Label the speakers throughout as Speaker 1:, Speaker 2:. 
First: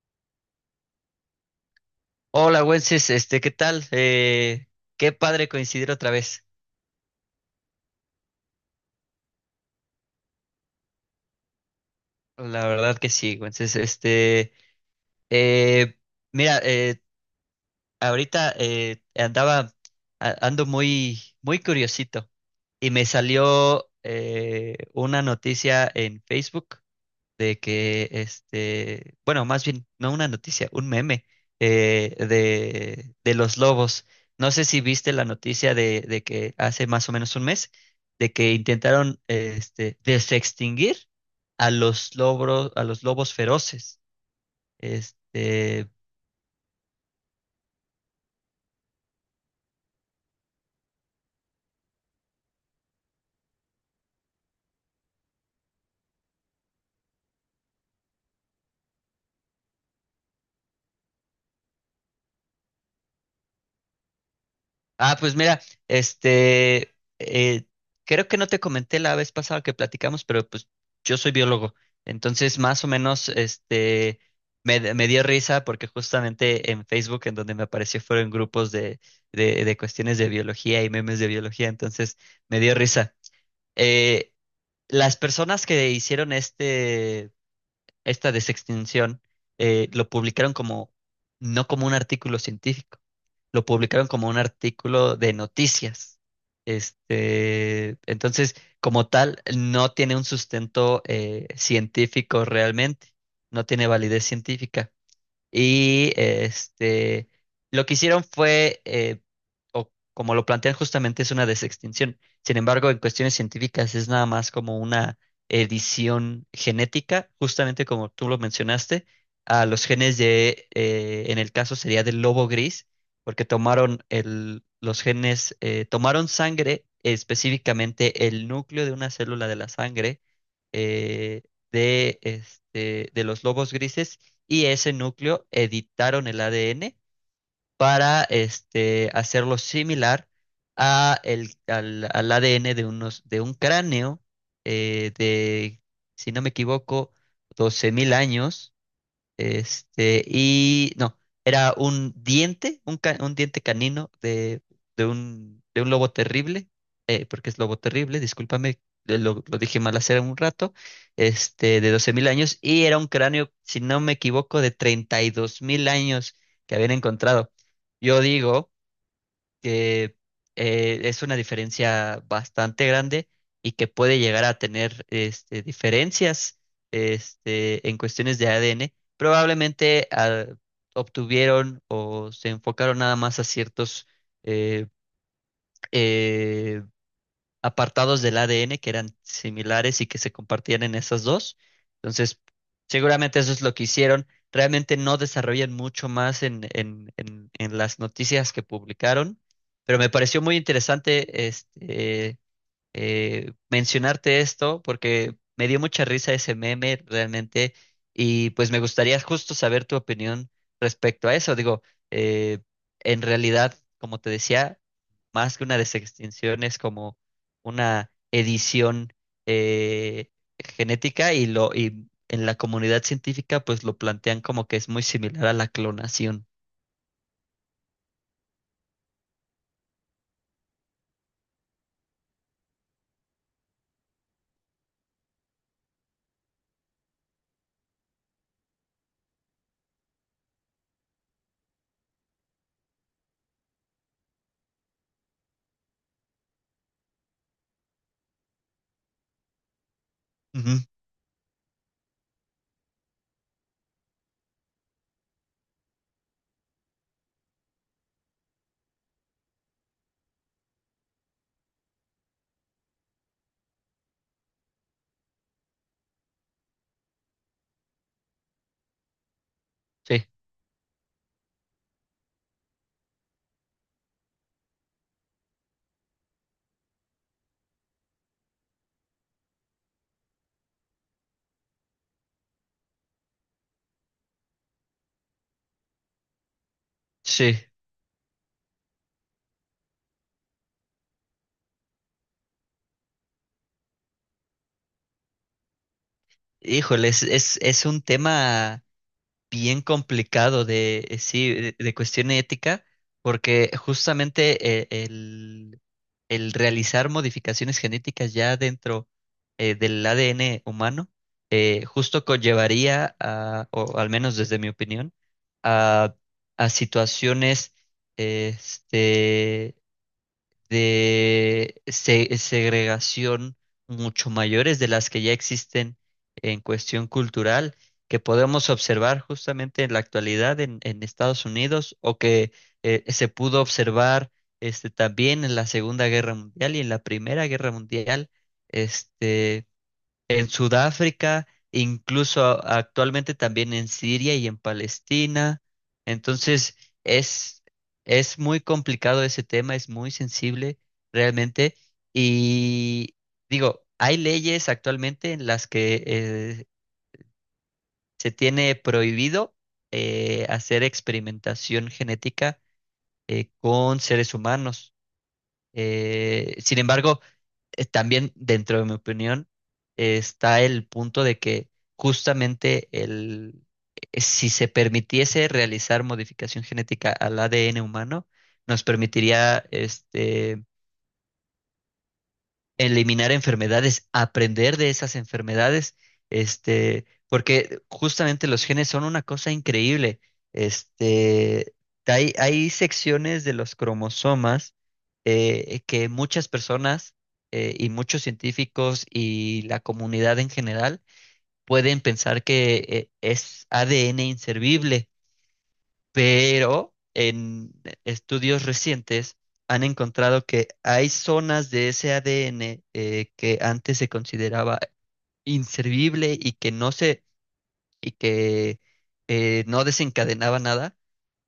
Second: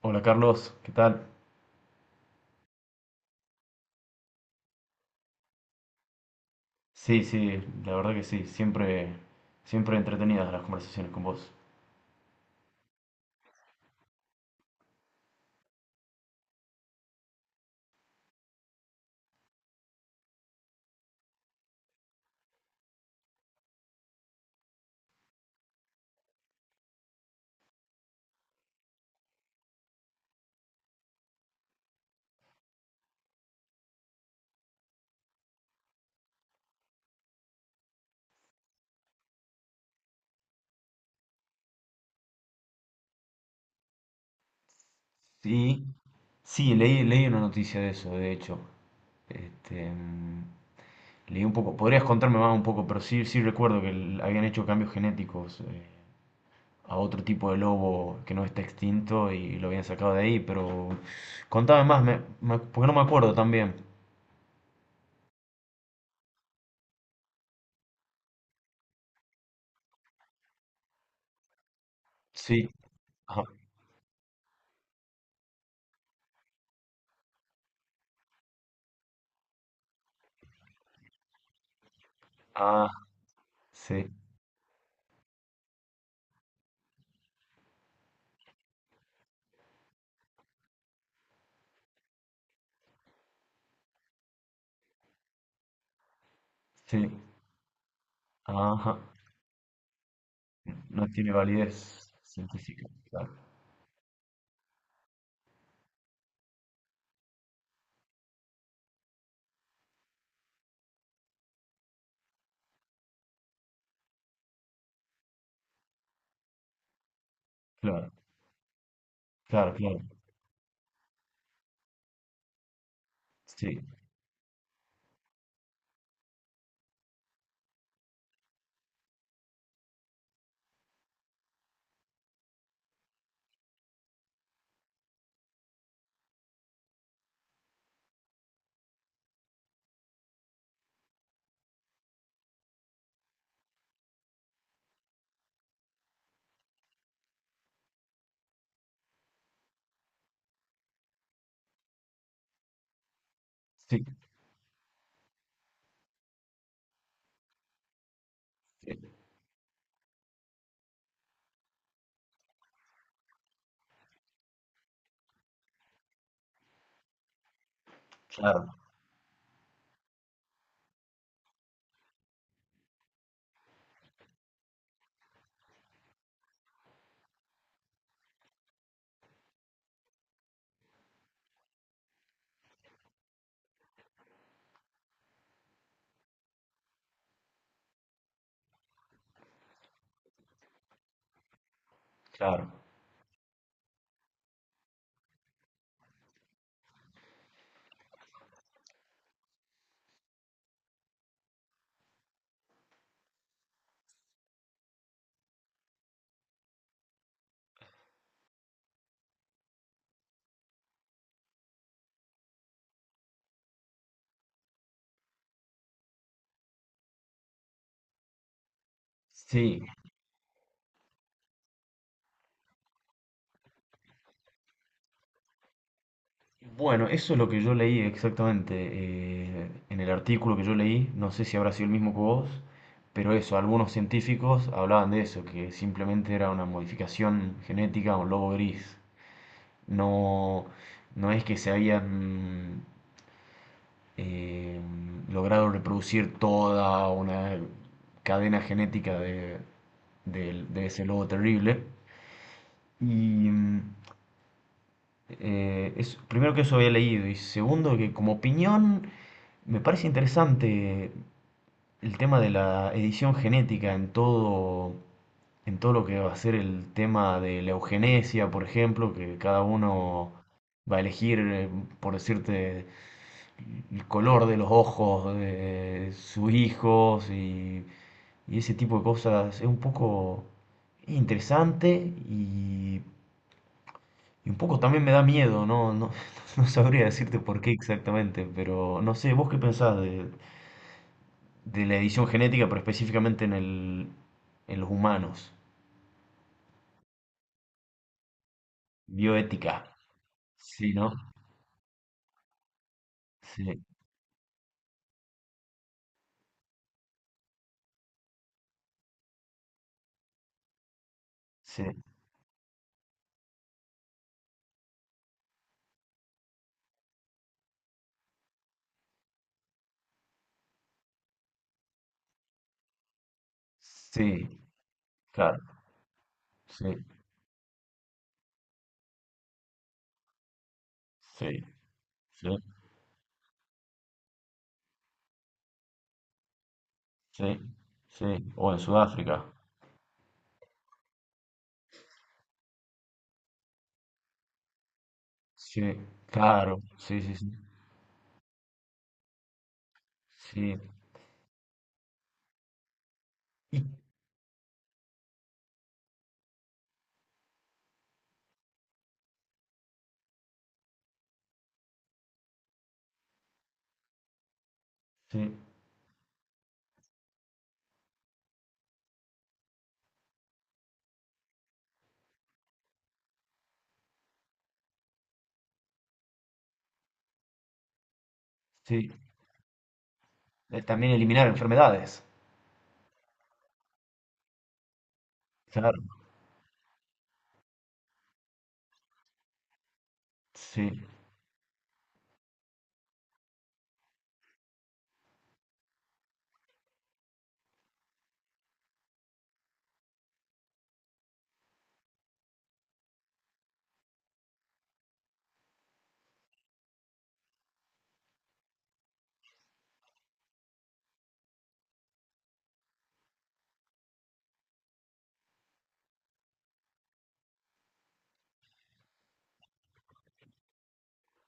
Speaker 1: Hola Carlos, ¿qué tal?
Speaker 2: Hola, Wences, ¿qué tal? Qué padre coincidir otra vez.
Speaker 1: Sí, sí, la verdad que sí, siempre, siempre entretenidas las conversaciones con vos.
Speaker 2: La verdad que sí, Wences, eh, mira, ahorita ando muy, muy curiosito, y me salió una noticia en Facebook de que, bueno, más bien, no una noticia, un meme, de los lobos. No sé si viste la noticia de que hace más o menos un mes, de que intentaron desextinguir a los lobos feroces.
Speaker 1: Sí,
Speaker 2: Este,
Speaker 1: sí, leí una noticia de eso, de hecho. Este, leí un poco, podrías contarme más un poco, pero sí, sí recuerdo que habían hecho cambios genéticos a otro tipo de lobo que no está extinto y lo habían sacado de ahí, pero contame más, porque no me acuerdo tan bien.
Speaker 2: Ah, pues mira, este, eh, creo que no te comenté la vez pasada que platicamos, pero pues yo soy biólogo. Entonces
Speaker 1: Sí,
Speaker 2: más o menos,
Speaker 1: ajá,
Speaker 2: me dio risa porque justamente en Facebook, en donde me apareció, fueron grupos de cuestiones de biología y memes de biología. Entonces me dio
Speaker 1: ah,
Speaker 2: risa.
Speaker 1: sí,
Speaker 2: Eh, las personas que hicieron esta desextinción lo publicaron, como, no como un artículo científico, lo publicaron como un artículo de noticias.
Speaker 1: sí,
Speaker 2: Entonces,
Speaker 1: ajá.
Speaker 2: como tal, no tiene un sustento
Speaker 1: No tiene validez
Speaker 2: científico
Speaker 1: científica.
Speaker 2: realmente,
Speaker 1: Claro,
Speaker 2: no tiene validez científica. Y lo que hicieron fue, o como lo plantean justamente, es una desextinción. Sin embargo, en cuestiones científicas es nada más como una edición genética, justamente
Speaker 1: claro,
Speaker 2: como tú lo mencionaste, a
Speaker 1: claro,
Speaker 2: los
Speaker 1: claro.
Speaker 2: genes de, en el caso sería del lobo gris, porque
Speaker 1: Sí,
Speaker 2: tomaron los genes. Tomaron sangre, específicamente el núcleo de una célula de la sangre eh, de los lobos grises, y ese núcleo editaron el ADN para, hacerlo similar a al ADN de, de un cráneo eh, de, si no me equivoco, 12.000 años. Y no, era un diente, un diente
Speaker 1: sí,
Speaker 2: canino de, de un lobo terrible. Porque es lobo terrible, discúlpame,
Speaker 1: sí,
Speaker 2: lo dije mal hace un rato. De 12.000 años, y era un cráneo, si no me equivoco, de 32.000 años que habían encontrado. Yo digo
Speaker 1: claro,
Speaker 2: que es una diferencia bastante grande, y que puede llegar a tener, diferencias, en cuestiones de ADN. Probablemente obtuvieron o se enfocaron nada más a ciertos eh, eh, apartados del ADN que eran similares y que se compartían en esas dos. Entonces,
Speaker 1: claro.
Speaker 2: seguramente eso es lo que hicieron. Realmente no desarrollan mucho más en, en las noticias que publicaron, pero me pareció muy interesante, mencionarte esto, porque me dio mucha risa ese meme realmente, y pues me gustaría justo saber tu opinión respecto a eso. Digo, eh, en realidad, como te decía, más que una desextinción, es como una edición
Speaker 1: Sí.
Speaker 2: eh, genética. Y lo y en la comunidad científica pues lo plantean como que es muy similar a la clonación.
Speaker 1: Bueno, eso es lo que yo leí exactamente en el artículo que yo leí. No sé si habrá sido el mismo que vos, pero eso, algunos científicos hablaban de eso, que simplemente era una modificación genética a un lobo gris. No, no es que se habían eh, lograron reproducir toda una cadena genética de,
Speaker 2: Ujú.
Speaker 1: de ese lobo terrible. Y mm, es, primero que eso había leído y segundo que como opinión me parece interesante el tema de la edición genética en todo lo que va a ser el tema de la eugenesia, por ejemplo, que cada
Speaker 2: Sí,
Speaker 1: uno va a elegir, por decirte, el color de los ojos de sus hijos y ese tipo de cosas es un poco interesante y, y un poco también me da miedo, ¿no? No, no sabría decirte
Speaker 2: sí.
Speaker 1: por qué exactamente, pero no sé, ¿vos qué pensás de la edición genética, pero específicamente en el, en los humanos?
Speaker 2: Híjole, es un tema bien
Speaker 1: Bioética.
Speaker 2: complicado
Speaker 1: Sí, ¿no?
Speaker 2: sí, de cuestión ética, porque
Speaker 1: Sí,
Speaker 2: justamente, el realizar modificaciones genéticas ya dentro, del ADN humano,
Speaker 1: sí,
Speaker 2: justo conllevaría a, o al menos desde mi opinión, a, a situaciones, este, de segregación mucho
Speaker 1: sí,
Speaker 2: mayores de las que ya
Speaker 1: claro,
Speaker 2: existen en
Speaker 1: sí,
Speaker 2: cuestión cultural, que podemos observar justamente en la actualidad en, Estados
Speaker 1: sí,
Speaker 2: Unidos, o
Speaker 1: sí,
Speaker 2: que se pudo observar, también en la Segunda Guerra Mundial y en la Primera
Speaker 1: sí,
Speaker 2: Guerra Mundial.
Speaker 1: sí, o en Sudáfrica.
Speaker 2: Este, en Sudáfrica, incluso actualmente también en Siria y en Palestina.
Speaker 1: Sí,
Speaker 2: Entonces,
Speaker 1: claro, sí, sí, sí,
Speaker 2: es, es muy complicado ese tema, es muy
Speaker 1: sí,
Speaker 2: sensible realmente. Y
Speaker 1: y-
Speaker 2: digo, hay leyes actualmente en las que se tiene prohibido hacer experimentación genética con seres humanos.
Speaker 1: sí,
Speaker 2: Sin embargo, también dentro de mi opinión, está el punto de que justamente si se permitiese realizar modificación genética al ADN humano, nos
Speaker 1: sí.
Speaker 2: permitiría,
Speaker 1: También eliminar enfermedades,
Speaker 2: eliminar enfermedades, aprender de esas enfermedades,
Speaker 1: claro,
Speaker 2: porque justamente los genes son una cosa increíble.
Speaker 1: sí,
Speaker 2: Este, hay, secciones de los cromosomas que muchas personas, y muchos científicos, y la comunidad en general, pueden pensar que es ADN inservible, pero en estudios recientes han encontrado que hay zonas de ese ADN que antes se consideraba inservible, y que y que no desencadenaba nada,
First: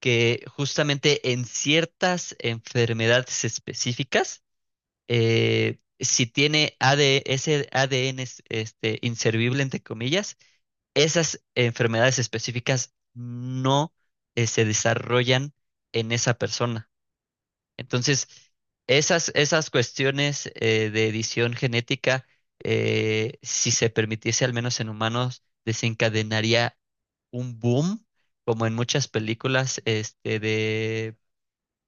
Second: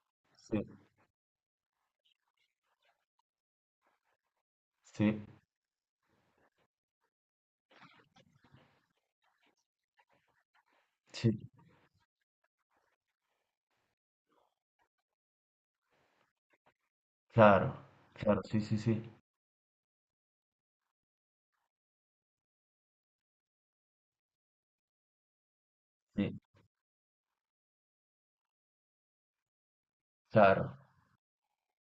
Speaker 2: que
Speaker 1: sí,
Speaker 2: justamente en ciertas enfermedades específicas,
Speaker 1: sí,
Speaker 2: si tiene AD ese ADN inservible, entre comillas,
Speaker 1: sí,
Speaker 2: esas enfermedades específicas no se desarrollan en esa persona.
Speaker 1: claro,
Speaker 2: Entonces,
Speaker 1: claro, sí, sí, sí,
Speaker 2: esas cuestiones de edición genética, si se permitiese al menos en humanos,
Speaker 1: sí,
Speaker 2: desencadenaría un boom, como en muchas películas,
Speaker 1: claro,
Speaker 2: de,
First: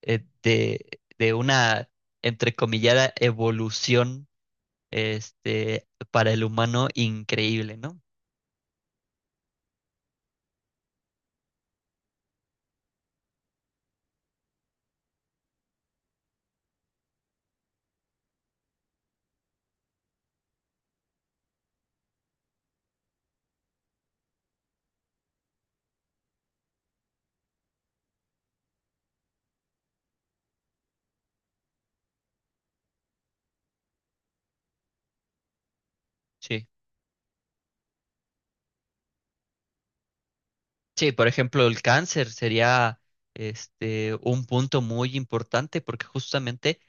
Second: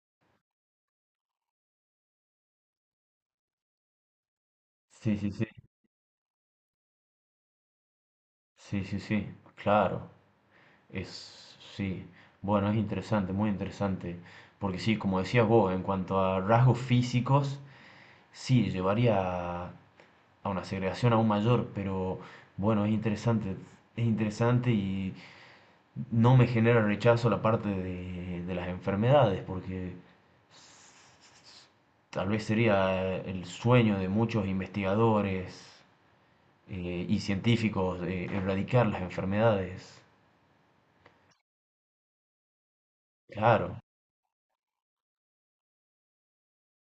Speaker 2: eh, de, de una entrecomillada evolución,
Speaker 1: sí, sí, sí,
Speaker 2: para el humano increíble, ¿no?
Speaker 1: sí, sí, sí, claro, es, sí, bueno, es interesante, muy interesante, porque sí, como decías vos, en cuanto a rasgos físicos, sí, llevaría a una segregación aún mayor, pero bueno, es interesante y... No me genera rechazo la parte de las enfermedades, porque tal vez sería el sueño de muchos investigadores
Speaker 2: Sí.
Speaker 1: y científicos erradicar las enfermedades.
Speaker 2: Sí, por ejemplo, el cáncer sería,
Speaker 1: Claro,
Speaker 2: un punto muy importante, porque justamente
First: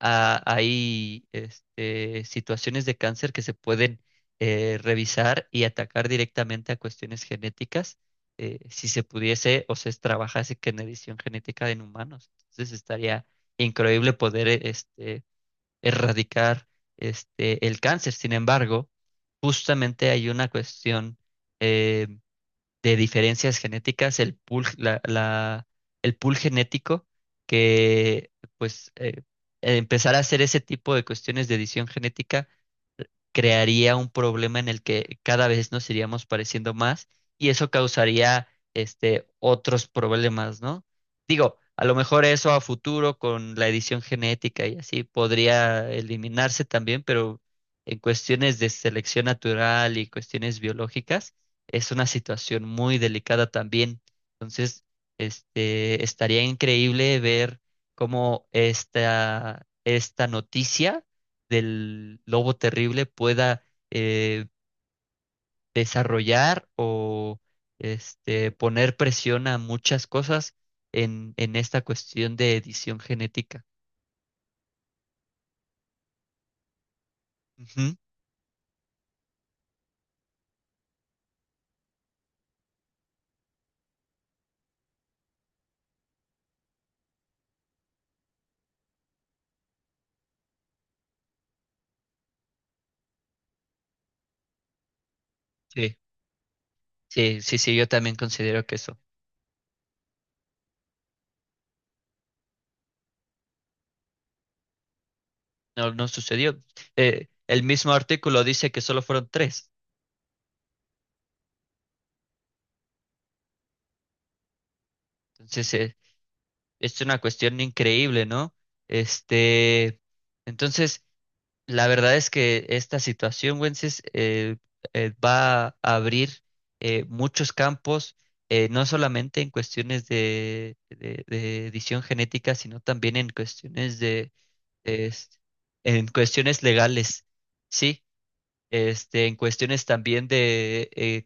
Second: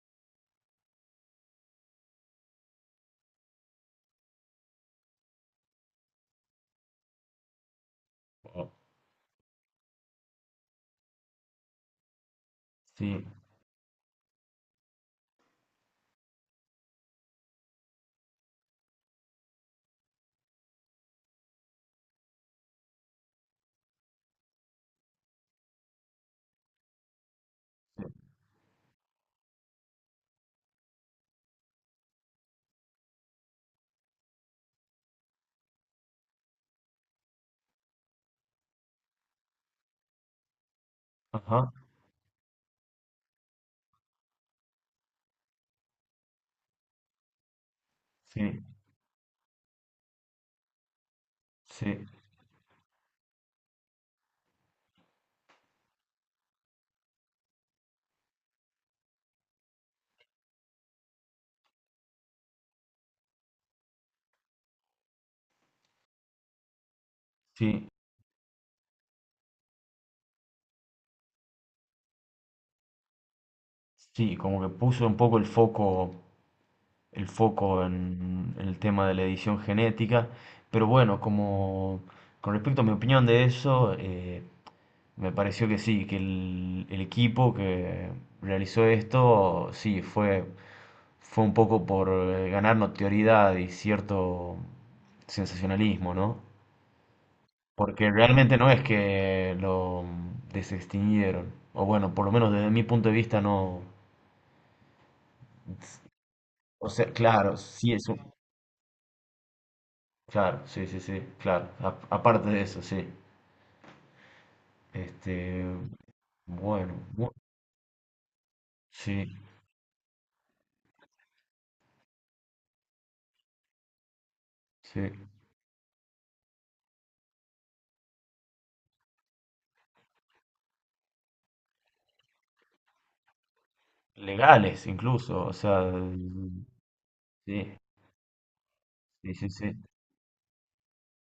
Speaker 2: hay, situaciones de cáncer que se pueden revisar y atacar directamente a cuestiones genéticas, si se pudiese o se trabajase con edición genética en humanos. Entonces
Speaker 1: sí,
Speaker 2: estaría increíble poder, erradicar, el cáncer. Sin embargo, justamente hay una cuestión eh, de diferencias genéticas, el pool, el pool genético, que pues empezar a hacer ese tipo de cuestiones de edición genética crearía un problema en el que cada vez nos iríamos pareciendo más, y eso causaría, otros problemas, ¿no? Digo,
Speaker 1: ajá,
Speaker 2: a lo mejor eso a futuro, con la edición genética y así, podría eliminarse también, pero en cuestiones
Speaker 1: sí,
Speaker 2: de selección natural y cuestiones biológicas es
Speaker 1: sí,
Speaker 2: una situación muy delicada también. Entonces, estaría increíble ver cómo esta, noticia del lobo terrible, pueda eh, desarrollar, o
Speaker 1: sí,
Speaker 2: poner presión a muchas cosas en, esta cuestión de edición genética.
Speaker 1: sí, como que puso un poco el foco
Speaker 2: Ujú.
Speaker 1: en el tema de la edición genética. Pero bueno, como con respecto a mi opinión de eso, me pareció que sí, que el equipo que realizó esto, sí, fue, fue un poco por ganar notoriedad y cierto
Speaker 2: Sí,
Speaker 1: sensacionalismo, ¿no?
Speaker 2: sí, sí, sí, yo
Speaker 1: Porque
Speaker 2: también
Speaker 1: realmente
Speaker 2: considero
Speaker 1: no
Speaker 2: que
Speaker 1: es
Speaker 2: eso
Speaker 1: que lo desextinguieron. O bueno, por lo menos desde mi punto de vista no.
Speaker 2: no, no sucedió.
Speaker 1: O sea,
Speaker 2: Eh,
Speaker 1: claro,
Speaker 2: el
Speaker 1: sí
Speaker 2: mismo
Speaker 1: es un,
Speaker 2: artículo dice que solo fueron tres.
Speaker 1: claro, sí, sí, sí, claro. Aparte de eso, sí. Este,
Speaker 2: Entonces,
Speaker 1: bueno,
Speaker 2: es una cuestión increíble, ¿no?
Speaker 1: sí,
Speaker 2: Este, entonces, la verdad es que esta situación, Wences,
Speaker 1: sí.
Speaker 2: va a abrir, muchos campos, no solamente en cuestiones de edición genética, sino también en cuestiones de,
Speaker 1: Legales
Speaker 2: es-
Speaker 1: incluso, o sea,
Speaker 2: en cuestiones legales,
Speaker 1: sí,
Speaker 2: sí,
Speaker 1: sí,
Speaker 2: en
Speaker 1: sí, sí.
Speaker 2: cuestiones también de, eh,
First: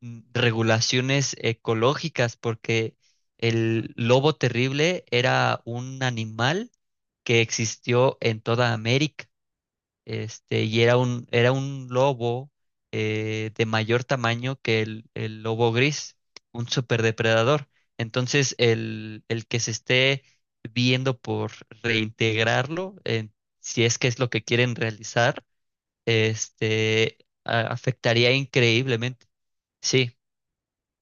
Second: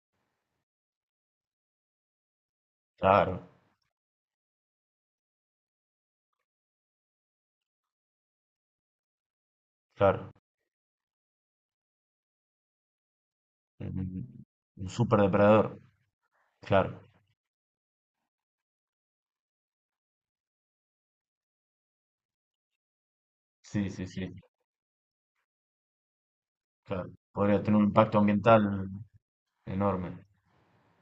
Speaker 2: mm, regulaciones ecológicas, porque
Speaker 1: Claro,
Speaker 2: el lobo terrible era un animal que existió en toda América,
Speaker 1: claro.
Speaker 2: y era un, lobo, de
Speaker 1: Un,
Speaker 2: mayor tamaño que
Speaker 1: un
Speaker 2: el
Speaker 1: superdepredador,
Speaker 2: lobo gris, un
Speaker 1: claro.
Speaker 2: superdepredador. Entonces, el que se esté viendo por reintegrarlo, si
Speaker 1: Sí,
Speaker 2: es
Speaker 1: sí,
Speaker 2: que es lo
Speaker 1: sí,
Speaker 2: que quieren realizar,
Speaker 1: claro.
Speaker 2: este,
Speaker 1: Podría tener un impacto
Speaker 2: afectaría
Speaker 1: ambiental
Speaker 2: increíblemente.
Speaker 1: enorme.
Speaker 2: Sí,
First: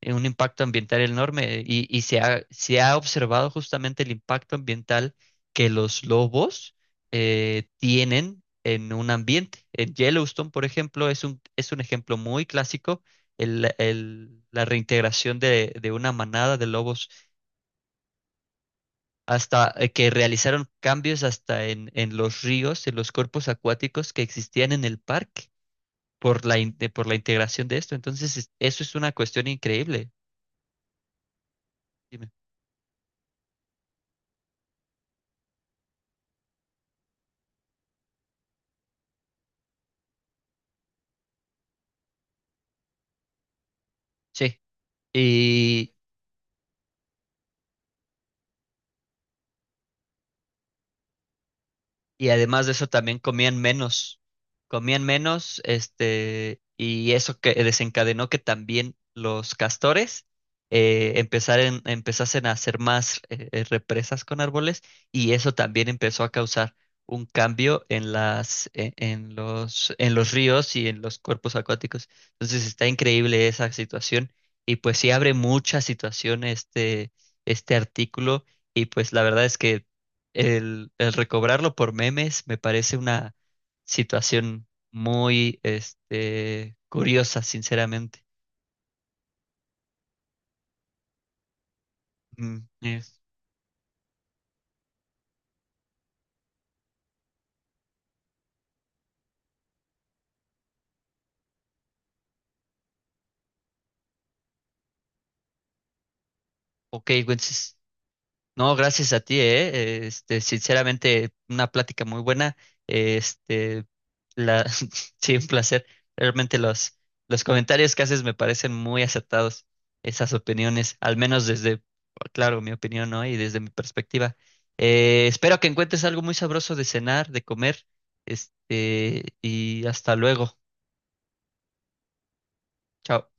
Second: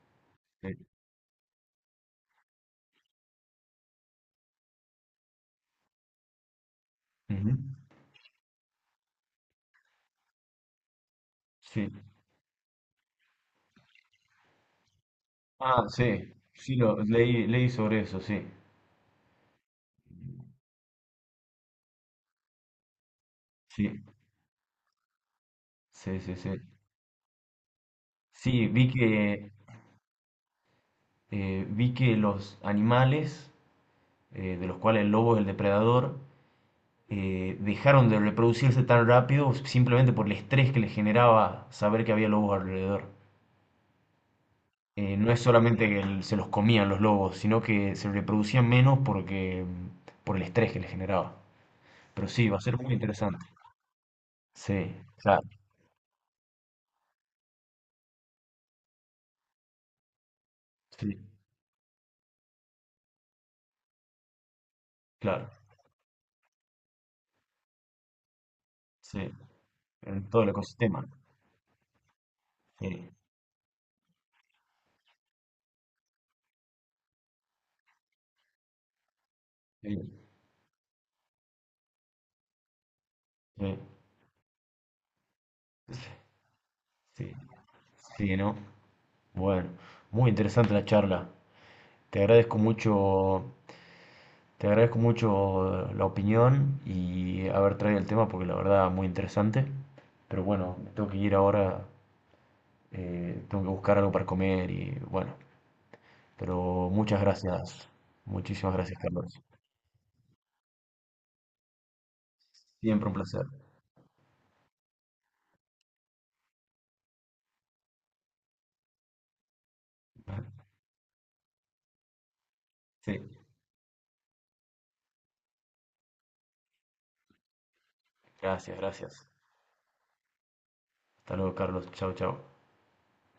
Speaker 2: un impacto
Speaker 1: Sí.
Speaker 2: ambiental enorme, y, se ha, observado justamente el impacto ambiental que los lobos
Speaker 1: Ujú,
Speaker 2: tienen en un ambiente. En Yellowstone, por ejemplo, es un
Speaker 1: sí.
Speaker 2: ejemplo muy clásico. La reintegración
Speaker 1: Ah,
Speaker 2: de una
Speaker 1: sí,
Speaker 2: manada de
Speaker 1: sí, lo,
Speaker 2: lobos,
Speaker 1: leí sobre eso, sí.
Speaker 2: hasta que realizaron cambios hasta en, los ríos, en los cuerpos
Speaker 1: Sí,
Speaker 2: acuáticos que existían en el parque,
Speaker 1: sí, sí,
Speaker 2: por
Speaker 1: sí.
Speaker 2: la, integración de esto. Entonces,
Speaker 1: Sí,
Speaker 2: eso es una cuestión increíble.
Speaker 1: vi que
Speaker 2: Dime.
Speaker 1: los animales, de los cuales el lobo es el depredador, dejaron de reproducirse tan rápido simplemente por el estrés que les generaba saber que había lobos alrededor.
Speaker 2: Sí.
Speaker 1: No es solamente que se los comían los lobos, sino que se reproducían menos porque por el estrés que les generaba. Pero
Speaker 2: Y
Speaker 1: sí, va a
Speaker 2: además de
Speaker 1: ser
Speaker 2: eso,
Speaker 1: muy
Speaker 2: también
Speaker 1: interesante. Sí,
Speaker 2: comían
Speaker 1: claro,
Speaker 2: menos, y eso que desencadenó que también los castores
Speaker 1: sí,
Speaker 2: empezasen a hacer más, represas con árboles, y
Speaker 1: claro,
Speaker 2: eso también empezó a causar un cambio en las, e-
Speaker 1: sí,
Speaker 2: en
Speaker 1: en
Speaker 2: los
Speaker 1: todo el
Speaker 2: ríos y en
Speaker 1: ecosistema.
Speaker 2: los cuerpos acuáticos. Entonces está
Speaker 1: Sí,
Speaker 2: increíble esa situación, y pues sí abre mucha situación, este artículo, y pues la verdad es que
Speaker 1: sí,
Speaker 2: el recobrarlo por memes me parece una
Speaker 1: sí,
Speaker 2: situación muy,
Speaker 1: sí,
Speaker 2: curiosa, sinceramente.
Speaker 1: sí, ¿no? Bueno, muy interesante la charla. Te agradezco
Speaker 2: Mm, es-
Speaker 1: mucho, te agradezco mucho la opinión y haber traído el tema porque la verdad muy interesante. Pero bueno, me tengo que ir ahora, tengo que buscar algo para comer y bueno. Pero
Speaker 2: ok,
Speaker 1: muchas
Speaker 2: güey, entonces.
Speaker 1: gracias, muchísimas
Speaker 2: No,
Speaker 1: gracias,
Speaker 2: gracias a
Speaker 1: Carlos.
Speaker 2: ti. Sinceramente, una plática muy buena.
Speaker 1: Siempre un placer.
Speaker 2: Este, sí, un placer. Realmente los comentarios que haces me parecen muy acertados, esas opiniones, al menos desde, claro, mi opinión,
Speaker 1: Sí,
Speaker 2: ¿no? Y desde mi perspectiva. Espero que encuentres algo muy sabroso de cenar, de comer.
Speaker 1: gracias,
Speaker 2: Este,
Speaker 1: gracias.
Speaker 2: y hasta luego.
Speaker 1: Hasta luego, Carlos. Chao, chao.
Speaker 2: Chao.